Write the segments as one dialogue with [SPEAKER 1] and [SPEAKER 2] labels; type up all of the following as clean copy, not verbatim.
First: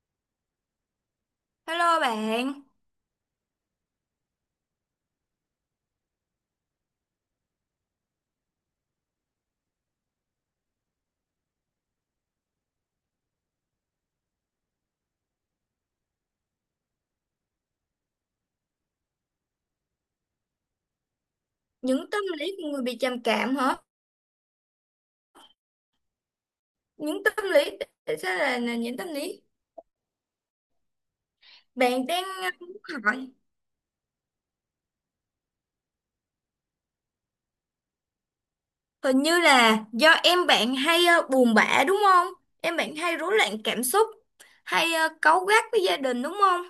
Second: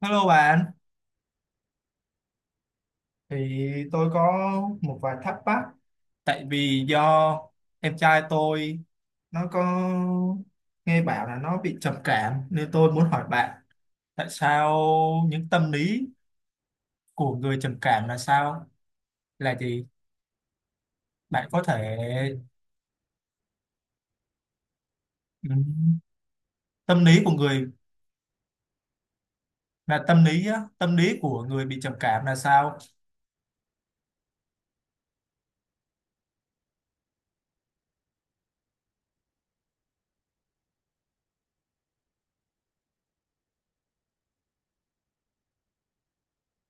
[SPEAKER 1] Hello bạn,
[SPEAKER 2] Hello bạn,
[SPEAKER 1] thì tôi có một vài thắc mắc tại vì do em trai tôi nó có nghe bảo là nó bị trầm cảm, nên tôi muốn hỏi bạn tại sao những tâm lý của người trầm cảm là sao? Là gì? Bạn có thể,
[SPEAKER 2] những tâm lý của người bị trầm cảm hả?
[SPEAKER 1] ừm, tâm lý
[SPEAKER 2] Những
[SPEAKER 1] của
[SPEAKER 2] tâm
[SPEAKER 1] người,
[SPEAKER 2] lý, tại sao là những tâm lý?
[SPEAKER 1] là tâm lý á, tâm lý của người bị trầm
[SPEAKER 2] Bạn đang
[SPEAKER 1] cảm là sao?
[SPEAKER 2] muốn hỏi, hình như là do em bạn hay buồn bã đúng không? Em bạn hay rối loạn cảm xúc, hay cáu gắt với gia đình đúng không?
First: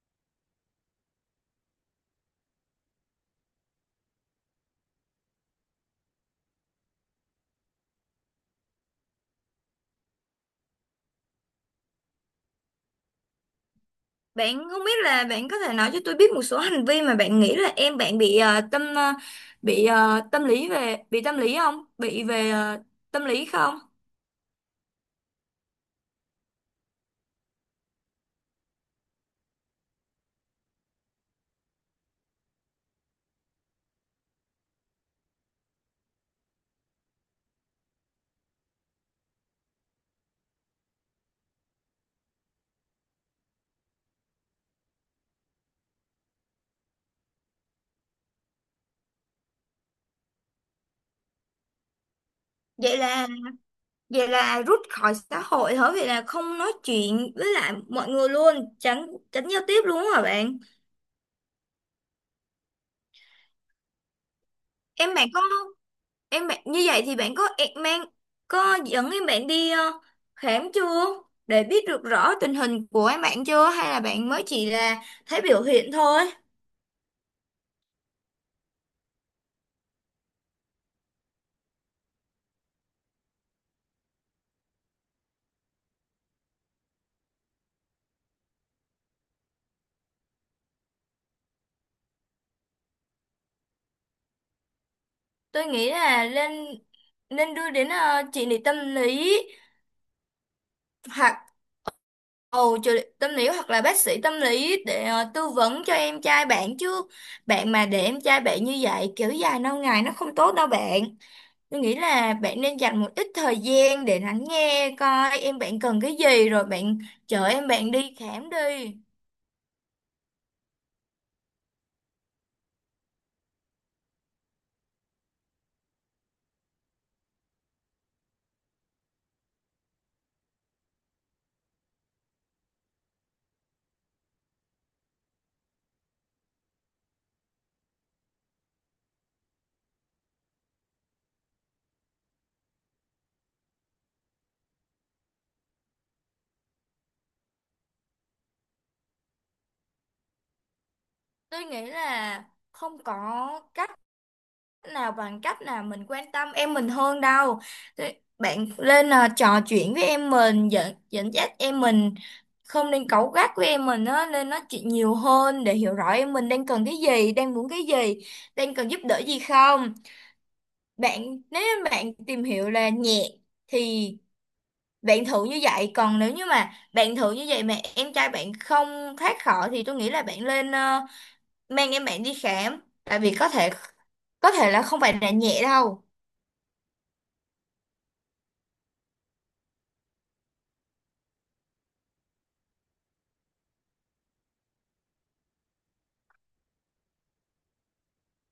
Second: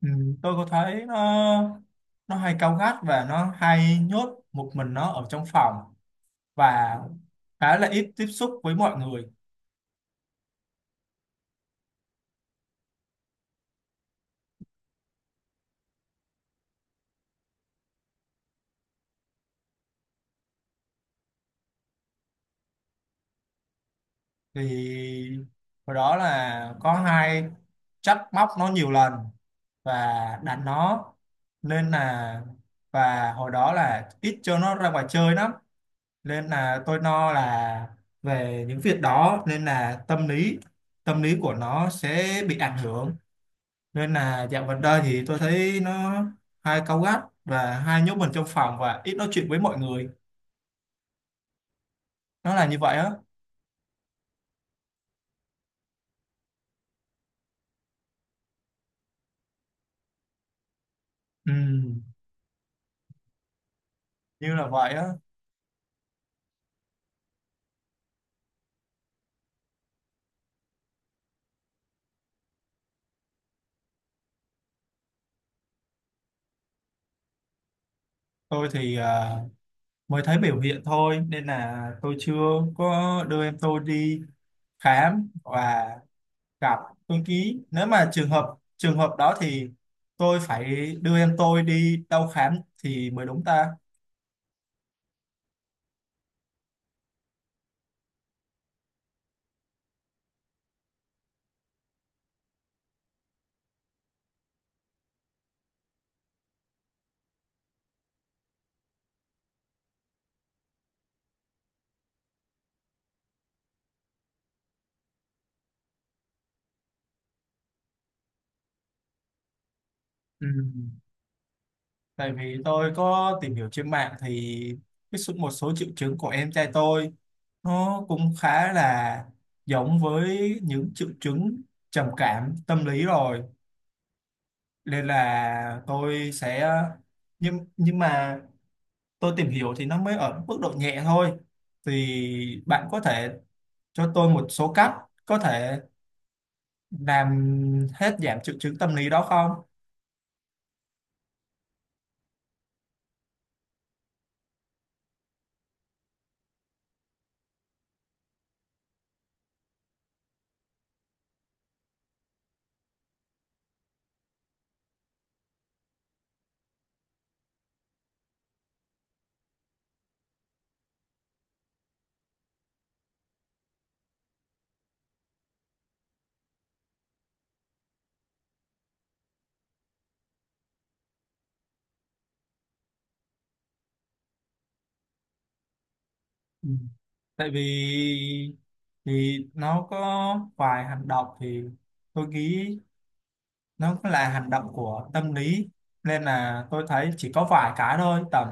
[SPEAKER 1] Tôi có thấy nó hay cáu gắt và nó hay nhốt một mình nó ở trong phòng, và khá là ít tiếp xúc với mọi người.
[SPEAKER 2] Bạn không biết là bạn có thể nói cho tôi biết một số hành vi mà bạn nghĩ là em bạn bị tâm lý về bị tâm lý không? Bị về tâm lý không?
[SPEAKER 1] Thì hồi đó là có hai, trách móc nó nhiều lần và đánh nó, nên là và hồi đó là ít cho nó ra ngoài chơi lắm, nên là tôi no là về những việc đó, nên là tâm lý của nó sẽ bị ảnh hưởng. Nên là dạo gần đây thì tôi thấy nó hay cáu gắt và hay nhốt mình trong phòng và ít nói chuyện với mọi người. Nó là như
[SPEAKER 2] Vậy
[SPEAKER 1] vậy á.
[SPEAKER 2] là Vậy là rút khỏi xã hội hả? Vậy là không nói chuyện với lại mọi người luôn, tránh tránh giao tiếp luôn hả bạn?
[SPEAKER 1] Ừ, như là vậy á.
[SPEAKER 2] Em bạn có em bạn như vậy thì bạn có em mang có dẫn em bạn đi khám chưa? Để biết được rõ tình hình của em bạn chưa hay là bạn mới chỉ là thấy biểu hiện thôi?
[SPEAKER 1] Tôi thì mới thấy biểu hiện thôi, nên là tôi chưa có đưa em tôi đi khám và gặp. Tôi ký nếu mà trường hợp đó thì tôi phải đưa em tôi đi đâu khám thì mới đúng ta.
[SPEAKER 2] Tôi nghĩ là nên nên đưa đến trị liệu tâm lý hoặc trợ lý tâm lý hoặc là bác sĩ tâm lý để tư vấn cho em trai bạn chứ. Bạn mà để em trai bạn như vậy kiểu dài lâu ngày nó không tốt đâu bạn. Tôi nghĩ là bạn nên dành một ít thời gian để lắng nghe coi em bạn cần cái gì rồi bạn chở em bạn đi khám đi.
[SPEAKER 1] Ừ, tại vì tôi có tìm hiểu trên mạng thì một số triệu chứng của em trai tôi nó cũng khá là giống với những triệu chứng trầm cảm tâm lý rồi, nên là tôi sẽ. Nhưng mà tôi tìm hiểu thì nó mới ở mức độ nhẹ thôi. Thì bạn có thể cho tôi một số cách có thể làm hết giảm triệu chứng tâm lý đó không?
[SPEAKER 2] Tôi nghĩ là không có cách nào bằng cách là mình quan tâm em mình hơn đâu. Thế bạn lên trò chuyện với em mình, dẫn dẫn dắt em mình, không nên cáu gắt với em mình á, nên nói chuyện nhiều hơn để hiểu rõ em mình đang cần cái gì, đang muốn cái gì, đang cần giúp đỡ gì không. Bạn nếu như bạn tìm hiểu là nhẹ thì bạn thử như vậy, còn nếu như mà bạn thử như vậy mà em trai bạn không thoát khỏi thì tôi nghĩ là bạn lên mang em bạn đi khám tại vì có thể là không phải là nhẹ đâu.
[SPEAKER 1] Ừ, tại vì thì nó có vài hành động thì tôi nghĩ nó cũng là hành động của tâm lý, nên là tôi thấy chỉ có vài cái thôi, tầm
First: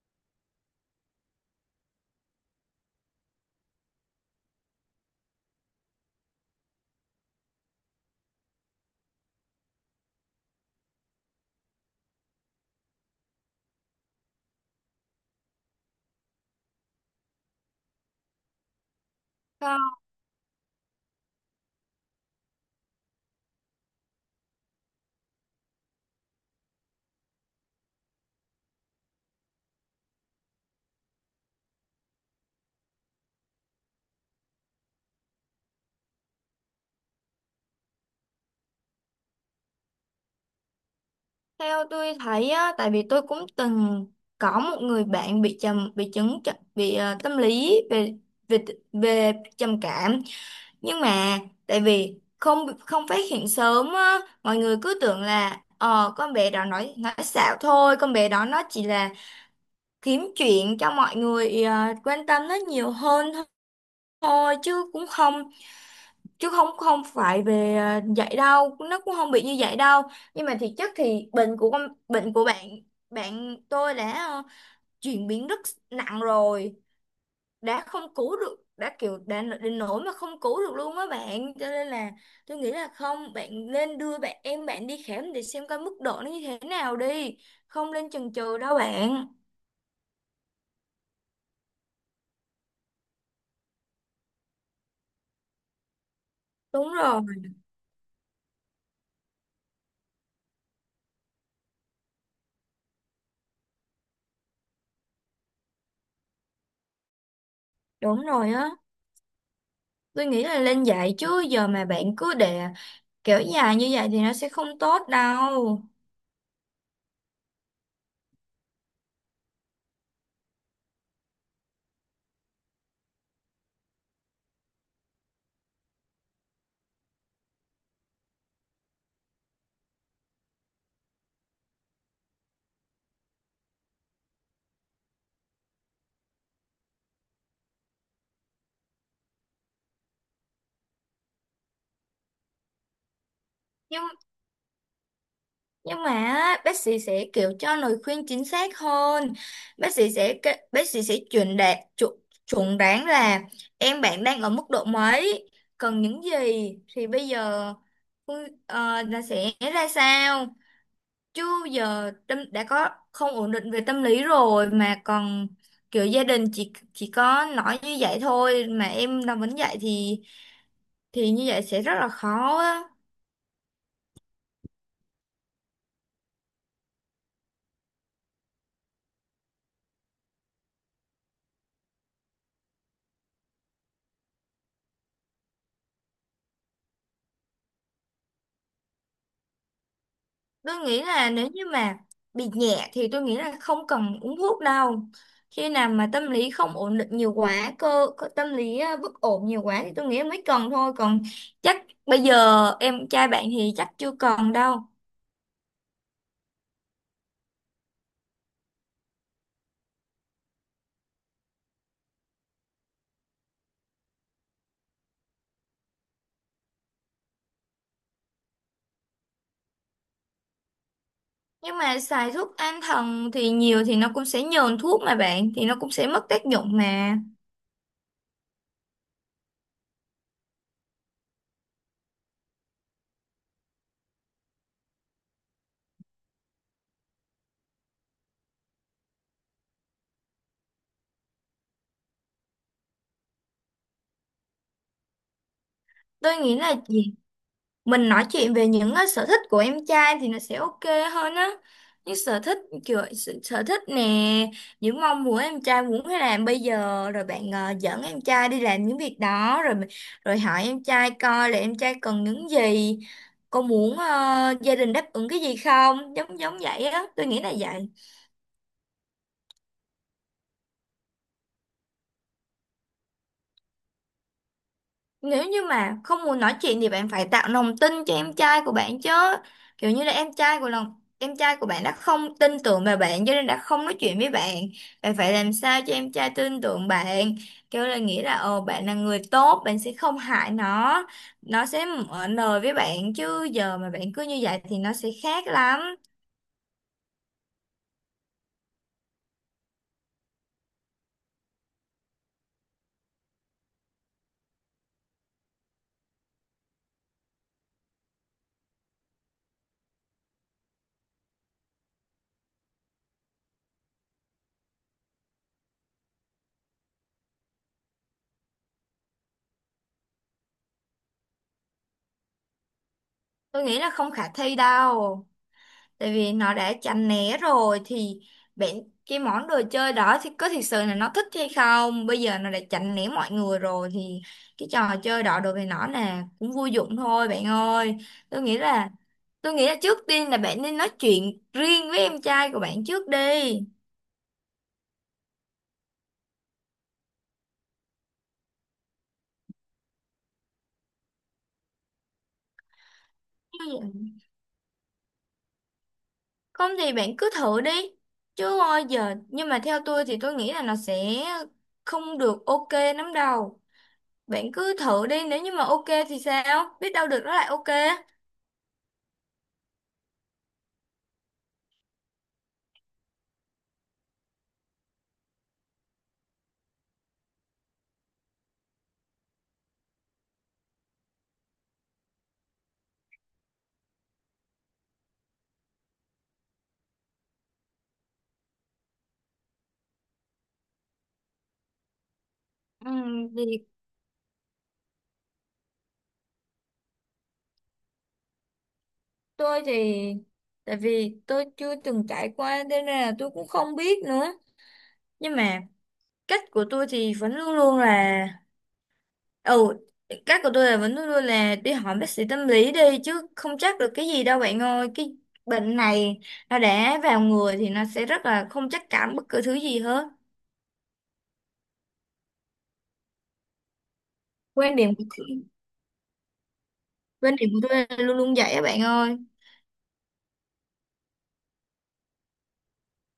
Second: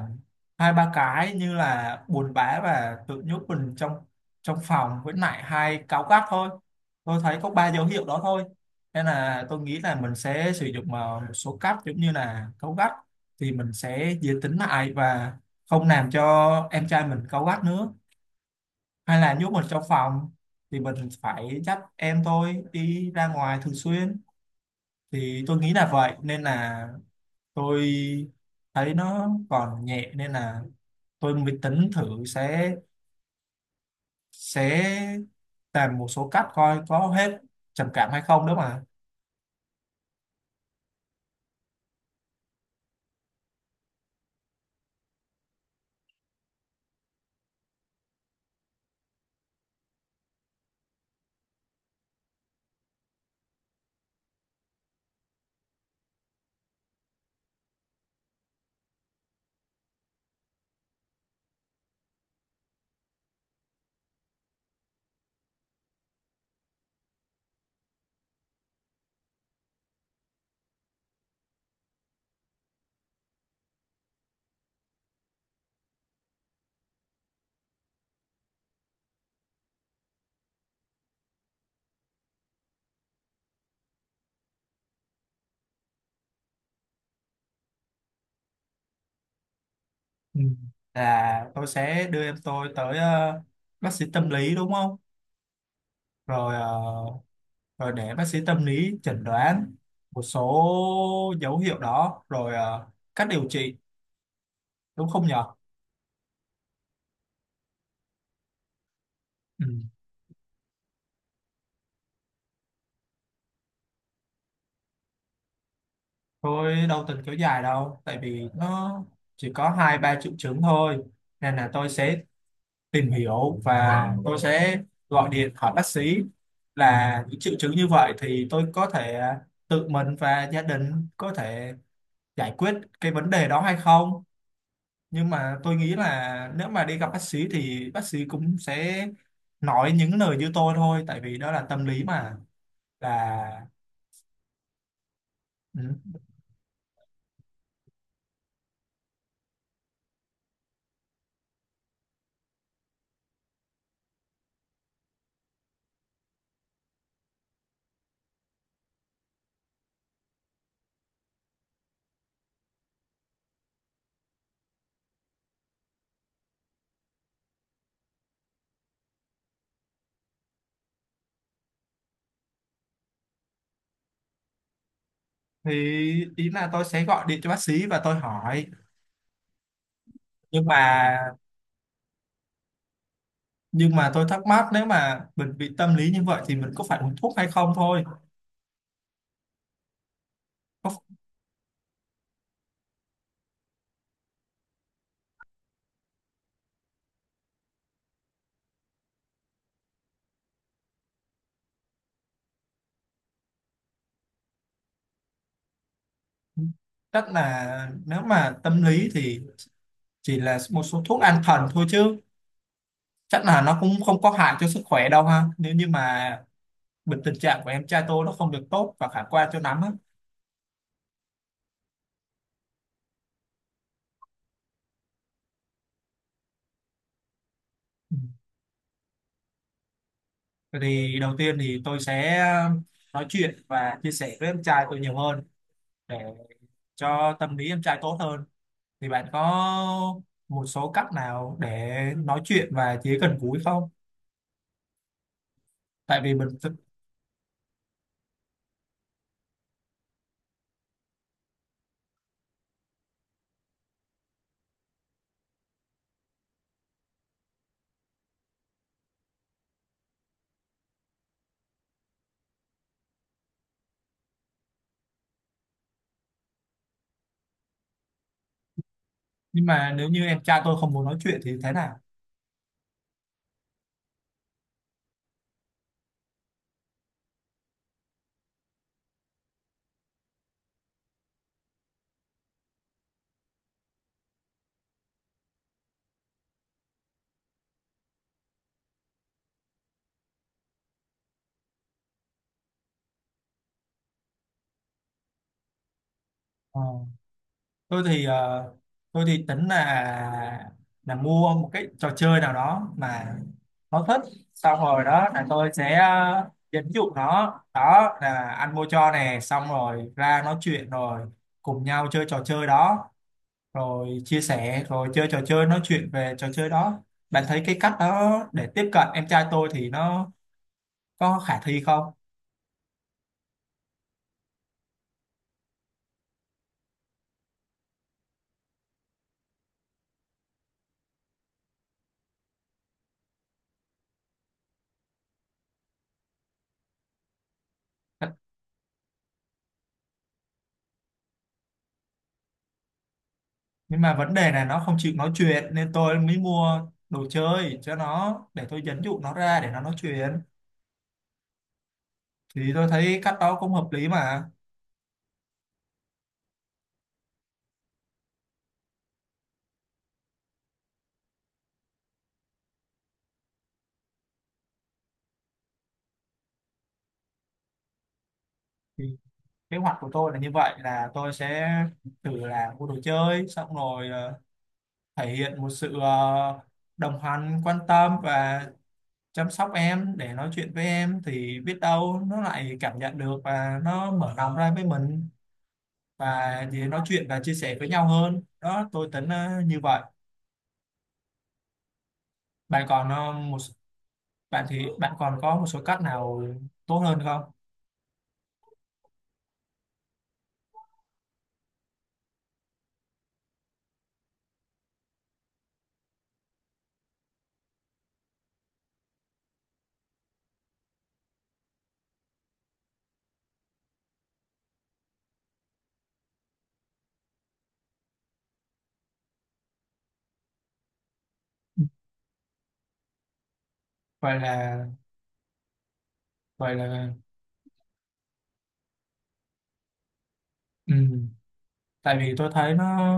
[SPEAKER 1] hai ba cái, như là buồn bã và tự nhốt mình trong trong phòng, với lại hay cáu gắt thôi. Tôi thấy có ba dấu hiệu đó thôi, nên là tôi nghĩ là mình sẽ sử dụng một số cách, giống như là cáu gắt thì mình sẽ dễ tính lại và không làm cho em trai mình cáu gắt nữa, hay là nhốt mình trong phòng thì mình phải dắt em tôi đi ra ngoài thường xuyên. Thì tôi nghĩ là vậy, nên là tôi thấy nó còn nhẹ nên là tôi mới tính thử sẽ sẽ làm một số cách coi có hết trầm cảm hay không đó mà.
[SPEAKER 2] Theo tôi thấy á, tại vì tôi cũng từng có một người bạn bị trầm bị chứng tr- bị ờ, tâm lý về về về trầm cảm, nhưng mà tại vì không không phát hiện sớm á, mọi người cứ tưởng là ờ con bé đó nói xạo thôi, con bé đó nó chỉ là kiếm chuyện cho mọi người quan tâm nó nhiều hơn thôi, chứ cũng không chứ không không phải về vậy đâu, nó cũng không bị như vậy đâu. Nhưng mà thiệt chất thì bệnh của con bệnh của bạn bạn tôi đã chuyển biến rất nặng rồi, đã không cứu được, đã kiểu đã đến nỗi mà không cứu được luôn á bạn, cho nên là tôi nghĩ là không, bạn nên đưa em bạn đi khám để xem coi mức độ nó như thế nào đi, không nên chần chừ đâu bạn.
[SPEAKER 1] Ừ, là tôi sẽ đưa em tôi tới bác sĩ tâm lý đúng không, rồi
[SPEAKER 2] Đúng rồi.
[SPEAKER 1] rồi để bác sĩ tâm lý chẩn đoán một số dấu hiệu đó, rồi cách điều trị, đúng không nhở?
[SPEAKER 2] Đúng rồi á.
[SPEAKER 1] Ừ.
[SPEAKER 2] Tôi nghĩ là lên dạy chứ giờ mà bạn cứ để kiểu dài như vậy thì nó sẽ không tốt đâu.
[SPEAKER 1] Tôi đâu từng kéo dài đâu, tại vì nó chỉ có hai ba triệu chứng thôi, nên là tôi sẽ tìm hiểu và tôi sẽ gọi điện hỏi bác sĩ là những triệu chứng như vậy thì tôi có thể tự mình và gia đình có thể giải quyết cái vấn đề đó hay không. Nhưng mà tôi nghĩ là nếu mà đi gặp bác sĩ thì bác sĩ cũng sẽ nói những lời như tôi thôi, tại vì đó là tâm lý mà, là
[SPEAKER 2] nhưng
[SPEAKER 1] ừ.
[SPEAKER 2] nhưng mà á, bác sĩ sẽ kiểu cho lời khuyên chính xác hơn, bác sĩ sẽ chuẩn đoán là em bạn đang ở mức độ mấy, cần những gì, thì bây giờ là sẽ ra sao, chứ giờ tâm đã có không ổn định về tâm lý rồi mà còn kiểu gia đình chỉ có nói như vậy thôi mà em làm vẫn vậy thì như vậy sẽ rất là khó á.
[SPEAKER 1] Thì ý là tôi sẽ gọi điện cho bác sĩ và tôi hỏi, nhưng mà tôi thắc mắc nếu mà mình bị tâm lý như vậy thì mình có phải uống thuốc hay không thôi.
[SPEAKER 2] Tôi
[SPEAKER 1] Có.
[SPEAKER 2] nghĩ là nếu như mà bị nhẹ thì tôi nghĩ là không cần uống thuốc đâu. Khi nào mà tâm lý không ổn định nhiều quá, cơ, cơ tâm lý bất ổn nhiều quá thì tôi nghĩ mới cần thôi. Còn chắc bây giờ em trai bạn thì chắc chưa cần đâu.
[SPEAKER 1] Chắc là nếu mà tâm lý thì chỉ là một số thuốc an thần thôi chứ, chắc là nó cũng không có hại cho sức khỏe đâu ha, nếu như mà bệnh tình trạng của em trai tôi nó không được tốt và khả quan cho lắm á.
[SPEAKER 2] Nhưng mà xài thuốc an thần thì nhiều thì nó cũng sẽ nhờn thuốc mà bạn, thì nó cũng sẽ mất tác dụng mà.
[SPEAKER 1] Ừ. Vậy thì đầu tiên thì tôi sẽ nói chuyện và chia sẻ với em trai tôi nhiều hơn để cho tâm lý em trai tốt hơn. Thì bạn có một số cách nào để nói chuyện và chỉ gần gũi không? Tại vì
[SPEAKER 2] Tôi
[SPEAKER 1] mình
[SPEAKER 2] nghĩ là chỉ mình nói chuyện về những sở thích của em trai thì nó sẽ ok hơn á, những sở thích kiểu sở thích nè, những mong muốn em trai muốn hay làm bây giờ rồi bạn dẫn em trai đi làm những việc đó rồi, rồi hỏi em trai coi là em trai cần những gì, có muốn gia đình đáp ứng cái gì không, giống giống vậy á, tôi nghĩ là vậy.
[SPEAKER 1] nhưng mà nếu như em trai tôi không muốn nói chuyện thì thế nào?
[SPEAKER 2] Nếu như mà không muốn nói chuyện thì bạn phải tạo lòng tin cho em trai của bạn chứ. Kiểu như là em trai của lòng em trai của bạn đã không tin tưởng vào bạn cho nên đã không nói chuyện với bạn. Bạn phải làm sao cho em trai tin tưởng bạn. Kiểu là nghĩ là ồ bạn là người tốt, bạn sẽ không hại nó. Nó sẽ mở lời với bạn chứ giờ mà bạn cứ như vậy thì nó sẽ khác lắm.
[SPEAKER 1] Ờ, tôi thì tôi thì tính là mua một cái trò chơi nào đó mà nó thích, xong rồi đó là tôi sẽ dẫn dụ nó, đó là anh mua cho nè, xong rồi ra nói chuyện rồi cùng nhau chơi trò chơi đó, rồi chia sẻ, rồi chơi trò chơi, nói chuyện về trò chơi đó. Bạn thấy cái cách đó để tiếp cận em trai tôi thì nó có khả thi không?
[SPEAKER 2] Tôi nghĩ là không khả thi đâu. Tại vì nó đã chán né rồi thì bạn, cái món đồ chơi đó thì có thực sự là nó thích hay không, bây giờ nó đã chán né mọi người rồi thì cái trò chơi đó đối với nó là cũng vô dụng thôi bạn ơi. tôi nghĩ là tôi nghĩ là trước tiên là bạn nên nói chuyện riêng với em trai của bạn trước đi.
[SPEAKER 1] Nhưng mà vấn đề là nó không chịu nói chuyện nên tôi mới mua đồ chơi cho nó để tôi dẫn dụ nó ra để nó nói chuyện, thì tôi thấy cách đó cũng
[SPEAKER 2] Ừ.
[SPEAKER 1] hợp lý mà.
[SPEAKER 2] Không thì bạn cứ thử đi, chứ ôi giờ nhưng mà theo tôi thì tôi nghĩ là nó sẽ không được ok lắm đâu. Bạn cứ thử đi, nếu như mà ok thì sao biết đâu được nó lại ok.
[SPEAKER 1] Thì kế hoạch của tôi là như vậy, là tôi sẽ thử là mua đồ chơi, xong rồi thể hiện một sự đồng hành, quan tâm và chăm sóc em, để nói chuyện với em thì biết đâu nó lại cảm nhận được và nó mở lòng ra với mình, và thì nói chuyện và chia sẻ với nhau hơn đó. Tôi tính như vậy. Bạn
[SPEAKER 2] Ừ,
[SPEAKER 1] còn một,
[SPEAKER 2] vì
[SPEAKER 1] thì bạn còn có một số cách nào tốt hơn không?
[SPEAKER 2] tôi thì tại vì tôi chưa từng trải qua nên là tôi cũng không biết nữa. Nhưng mà cách của tôi thì vẫn luôn luôn là ừ, cách của tôi là vẫn luôn luôn là đi hỏi bác sĩ tâm lý đi chứ không chắc được cái gì đâu bạn ơi, cái bệnh này nó đã vào người thì nó sẽ rất là không chắc cảm bất cứ thứ gì hết.
[SPEAKER 1] vậy
[SPEAKER 2] quan
[SPEAKER 1] là
[SPEAKER 2] điểm của
[SPEAKER 1] vậy là
[SPEAKER 2] Quan điểm của tôi là luôn luôn vậy á bạn ơi.
[SPEAKER 1] ừ, tại vì tôi thấy nó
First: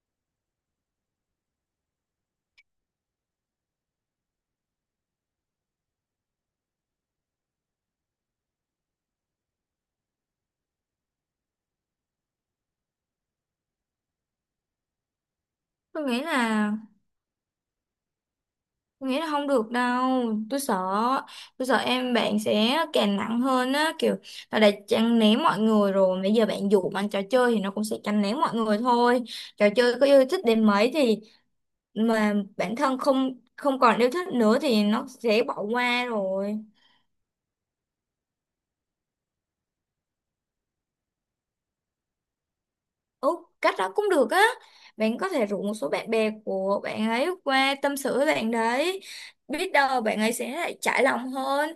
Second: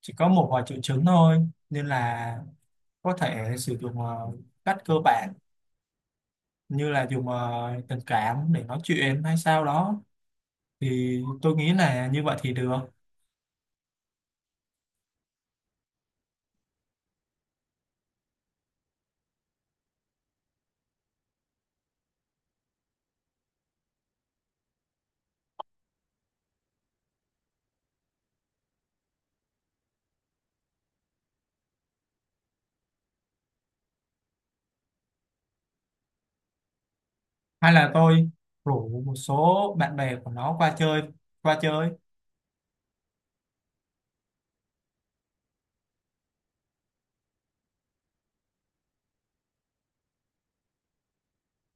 [SPEAKER 1] chỉ có một vài triệu chứng thôi, nên là có thể sử dụng cách cơ bản, như là dùng tình cảm để nói chuyện hay sao đó, thì tôi nghĩ là như vậy thì được.
[SPEAKER 2] tôi nghĩ là Tôi nghĩ là không được đâu. tôi sợ tôi sợ em bạn sẽ càng nặng hơn á, kiểu là đã chăn ném mọi người rồi, bây giờ bạn dụ bằng trò chơi thì nó cũng sẽ chăn ném mọi người thôi, trò chơi có yêu thích đến mấy thì mà bản thân không không còn yêu thích nữa thì nó sẽ bỏ qua rồi.
[SPEAKER 1] Hay là tôi rủ một số bạn bè của nó qua chơi, qua chơi
[SPEAKER 2] Ừ, cách đó cũng được á. Bạn có thể rủ một số bạn bè của bạn ấy qua tâm sự với bạn đấy, biết đâu bạn ấy sẽ lại trải lòng hơn,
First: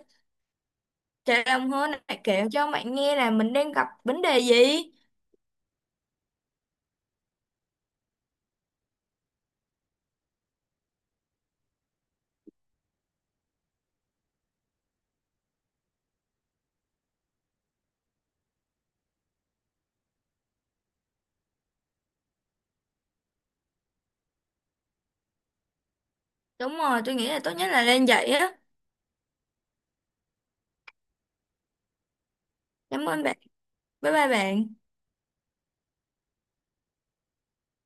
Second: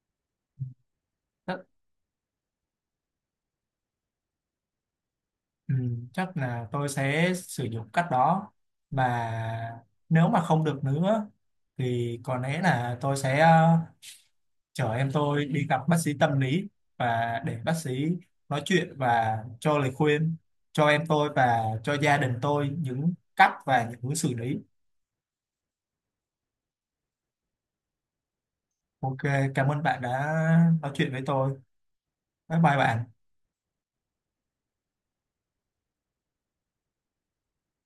[SPEAKER 1] chắc,
[SPEAKER 2] lại kể cho bạn nghe là mình đang gặp vấn đề gì.
[SPEAKER 1] ừ, chắc là tôi sẽ sử dụng cách đó, và nếu mà không được nữa thì có lẽ là tôi sẽ chở em tôi đi gặp bác sĩ tâm lý, và để bác sĩ nói chuyện và cho lời khuyên cho em tôi và cho gia đình tôi những cách và những hướng xử lý.
[SPEAKER 2] Đúng rồi, tôi nghĩ là tốt nhất là nên vậy á.
[SPEAKER 1] Ok, cảm ơn bạn đã nói chuyện với tôi. Bye bye bạn.
[SPEAKER 2] Cảm ơn bạn. Bye bye bạn.